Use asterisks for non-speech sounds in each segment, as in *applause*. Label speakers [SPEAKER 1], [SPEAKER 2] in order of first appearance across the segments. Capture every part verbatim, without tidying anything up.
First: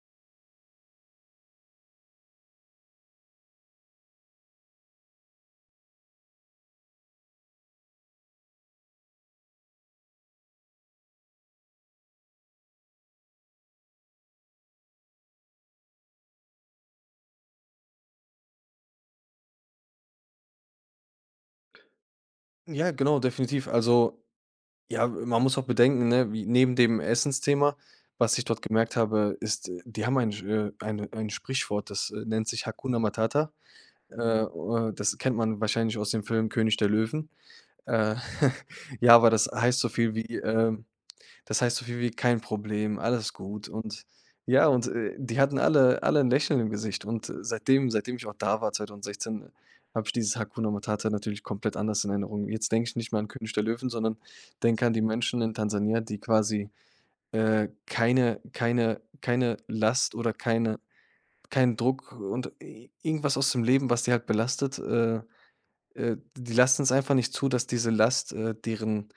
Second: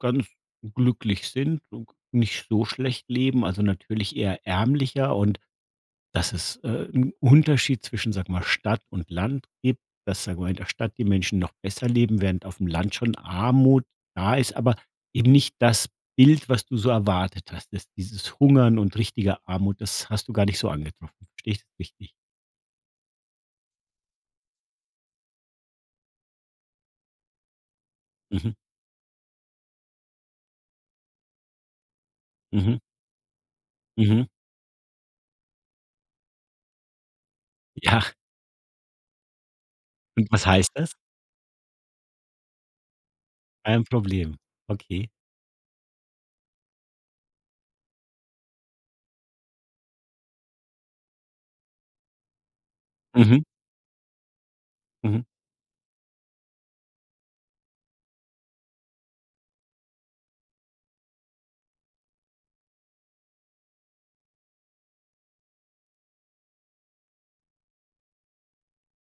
[SPEAKER 1] Ganz glücklich sind und nicht so schlecht leben, also natürlich eher ärmlicher und dass es, äh, 'n Unterschied zwischen, sag mal, Stadt und Land gibt, dass, sagen wir mal, in der Stadt die Menschen noch besser leben, während aufm Land schon Armut da ist, aber eben nicht das Bild, was du so erwartet hast. Das dieses Hungern und richtige Armut, das hast du gar nicht so angetroffen. Verstehe ich das richtig?
[SPEAKER 2] Ja, genau, definitiv. Also ja, äh, man muss auch bedenken, ne, wie neben dem Essensthema, was ich
[SPEAKER 1] Mhm.
[SPEAKER 2] dort gemerkt habe, ist, die haben ein, äh eine ein Sprichwort, das, äh, nennt sich:
[SPEAKER 1] Mhm.
[SPEAKER 2] „Hakuna Matata.“ Äh
[SPEAKER 1] Mhm.
[SPEAKER 2] äh, das kennt man wahrscheinlich aus dem Film König der Löwen.
[SPEAKER 1] Ja.
[SPEAKER 2] Äh, *chuckles* ja, aber das heißt so viel
[SPEAKER 1] Und
[SPEAKER 2] wie,
[SPEAKER 1] was heißt
[SPEAKER 2] ähm
[SPEAKER 1] das?
[SPEAKER 2] das heißt so viel wie: „Kein Problem, alles gut,“
[SPEAKER 1] Ein
[SPEAKER 2] und
[SPEAKER 1] Problem.
[SPEAKER 2] ja, und,
[SPEAKER 1] Okay.
[SPEAKER 2] äh, die hatten alle alle 'n Lächeln im Gesicht und, äh, seitdem seitdem ich auch da war, zweitausendsechszehn, habe ich dieses Hakuna Matata natürlich komplett anders in Erinnerung. Jetzt denke ich nicht mehr an
[SPEAKER 1] Mhm.
[SPEAKER 2] König der Löwen, sondern denke an die
[SPEAKER 1] Mhm.
[SPEAKER 2] Menschen in Tansania, die quasi, äh, keine keine keine Last oder keine keinen Druck und i irgendwas aus dem Leben, was die halt belastet, äh äh, die lassen's einfach nicht zu, dass diese Last, äh, deren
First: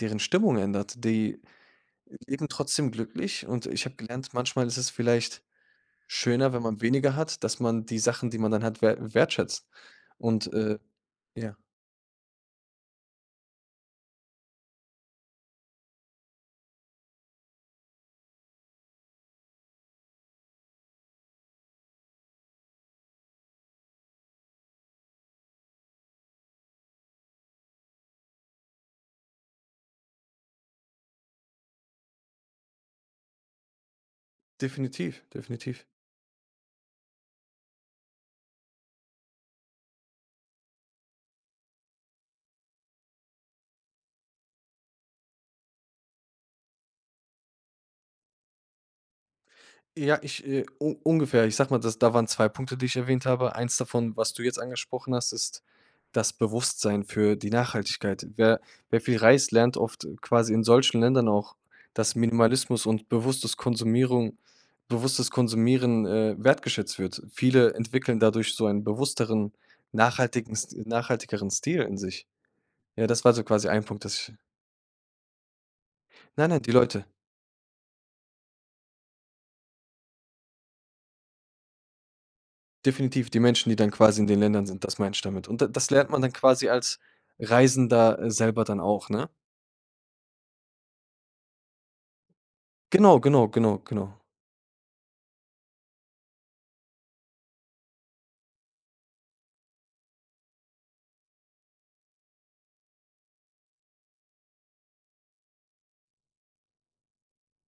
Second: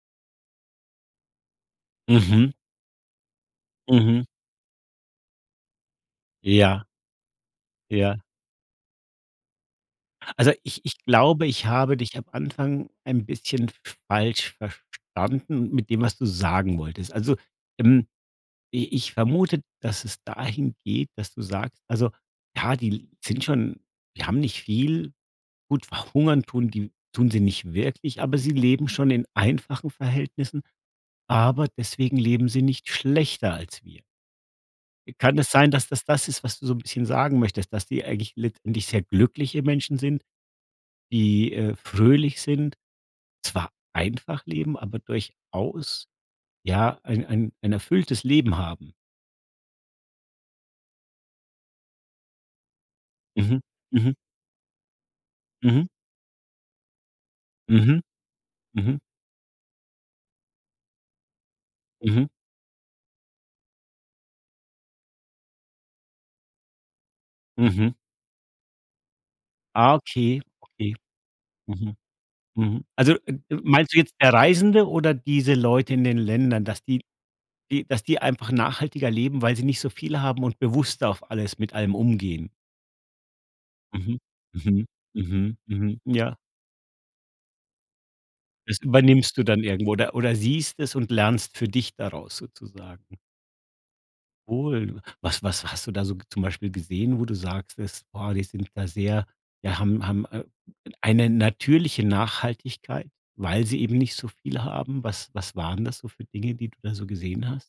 [SPEAKER 2] deren Stimmung ändert. Die leben
[SPEAKER 1] Mhm.
[SPEAKER 2] trotzdem glücklich und ich habe
[SPEAKER 1] Mhm.
[SPEAKER 2] gelernt, manchmal ist es vielleicht schöner, wenn man
[SPEAKER 1] Ja.
[SPEAKER 2] weniger hat, dass man die
[SPEAKER 1] Ja.
[SPEAKER 2] Sachen, die man dann hat, wert wertschätzt. Und,
[SPEAKER 1] Also,
[SPEAKER 2] äh,
[SPEAKER 1] ich ich glaube,
[SPEAKER 2] ja.
[SPEAKER 1] ich habe dich am Anfang ein bisschen falsch verstanden mit dem, was du sagen wolltest. Also, ähm, i ich vermute, dass es dahin geht, dass du sagst also, ja, die sind schon die haben nicht viel. Gut, verhungern tun die tun sie nicht wirklich, aber sie leben schon in einfachen Verhältnissen, aber deswegen leben sie nicht schlechter als wir.
[SPEAKER 2] Definitiv,
[SPEAKER 1] Kann es sein,
[SPEAKER 2] definitiv.
[SPEAKER 1] dass das das ist, was du so bisschen sagen möchtest, dass die eigentlich letztendlich sehr glückliche Menschen sind, die, äh, fröhlich sind, zwar einfach leben, aber durchaus ja, ein ein ein erfülltes Leben haben?
[SPEAKER 2] Ja, ich, äh, un ungefähr, ich sage mal, das da waren zwei Punkte, die ich erwähnt habe.
[SPEAKER 1] Mhm,
[SPEAKER 2] eins
[SPEAKER 1] mhm.
[SPEAKER 2] davon, was du jetzt angesprochen hast, ist
[SPEAKER 1] Mhm.
[SPEAKER 2] das Bewusstsein für die
[SPEAKER 1] Mhm.
[SPEAKER 2] Nachhaltigkeit. Wer
[SPEAKER 1] Mhm.
[SPEAKER 2] wer viel reist, lernt oft, äh, quasi in solchen Ländern auch, dass
[SPEAKER 1] Mhm.
[SPEAKER 2] Minimalismus und bewusstes Konsumierung bewusstes Konsumieren, äh, wertgeschätzt wird. Viele
[SPEAKER 1] Mhm.
[SPEAKER 2] entwickeln dadurch so ein bewussteren,
[SPEAKER 1] Ah, okay,
[SPEAKER 2] nachhaltigenst
[SPEAKER 1] okay.
[SPEAKER 2] nachhaltigeren Stil
[SPEAKER 1] Mhm.
[SPEAKER 2] in sich.
[SPEAKER 1] Mhm.
[SPEAKER 2] Ja,
[SPEAKER 1] Also,
[SPEAKER 2] das war
[SPEAKER 1] äh,
[SPEAKER 2] so quasi ein
[SPEAKER 1] meinst du
[SPEAKER 2] Punkt,
[SPEAKER 1] jetzt
[SPEAKER 2] dass
[SPEAKER 1] der
[SPEAKER 2] ich
[SPEAKER 1] Reisende oder diese Leute in den
[SPEAKER 2] Nein, nein,
[SPEAKER 1] Ländern,
[SPEAKER 2] die
[SPEAKER 1] dass die
[SPEAKER 2] Leute.
[SPEAKER 1] die dass die einfach nachhaltiger leben, weil sie nicht so viel haben und bewusster auf alles mit allem umgehen?
[SPEAKER 2] Definitiv die Menschen, die dann
[SPEAKER 1] Mhm.
[SPEAKER 2] quasi in den Ländern sind,
[SPEAKER 1] Mhm.
[SPEAKER 2] das meine ich damit.
[SPEAKER 1] Mhm.
[SPEAKER 2] Und und das
[SPEAKER 1] Mhm.
[SPEAKER 2] lernt man dann
[SPEAKER 1] Ja.
[SPEAKER 2] quasi als Reisender, äh, selber dann
[SPEAKER 1] Das
[SPEAKER 2] auch, ne?
[SPEAKER 1] übernimmst du dann irgendwo oder oder siehst es und lernst für dich daraus sozusagen.
[SPEAKER 2] Genau, genau, genau, genau.
[SPEAKER 1] Wohl. Was was hast du da so zum Beispiel gesehen, wo du sagst das: „Boah, die sind da sehr ja, haben haben, äh, eine natürliche Nachhaltigkeit, weil sie eben nicht so viel haben?“ Was was waren das so für Dinge, die du da so gesehen hast?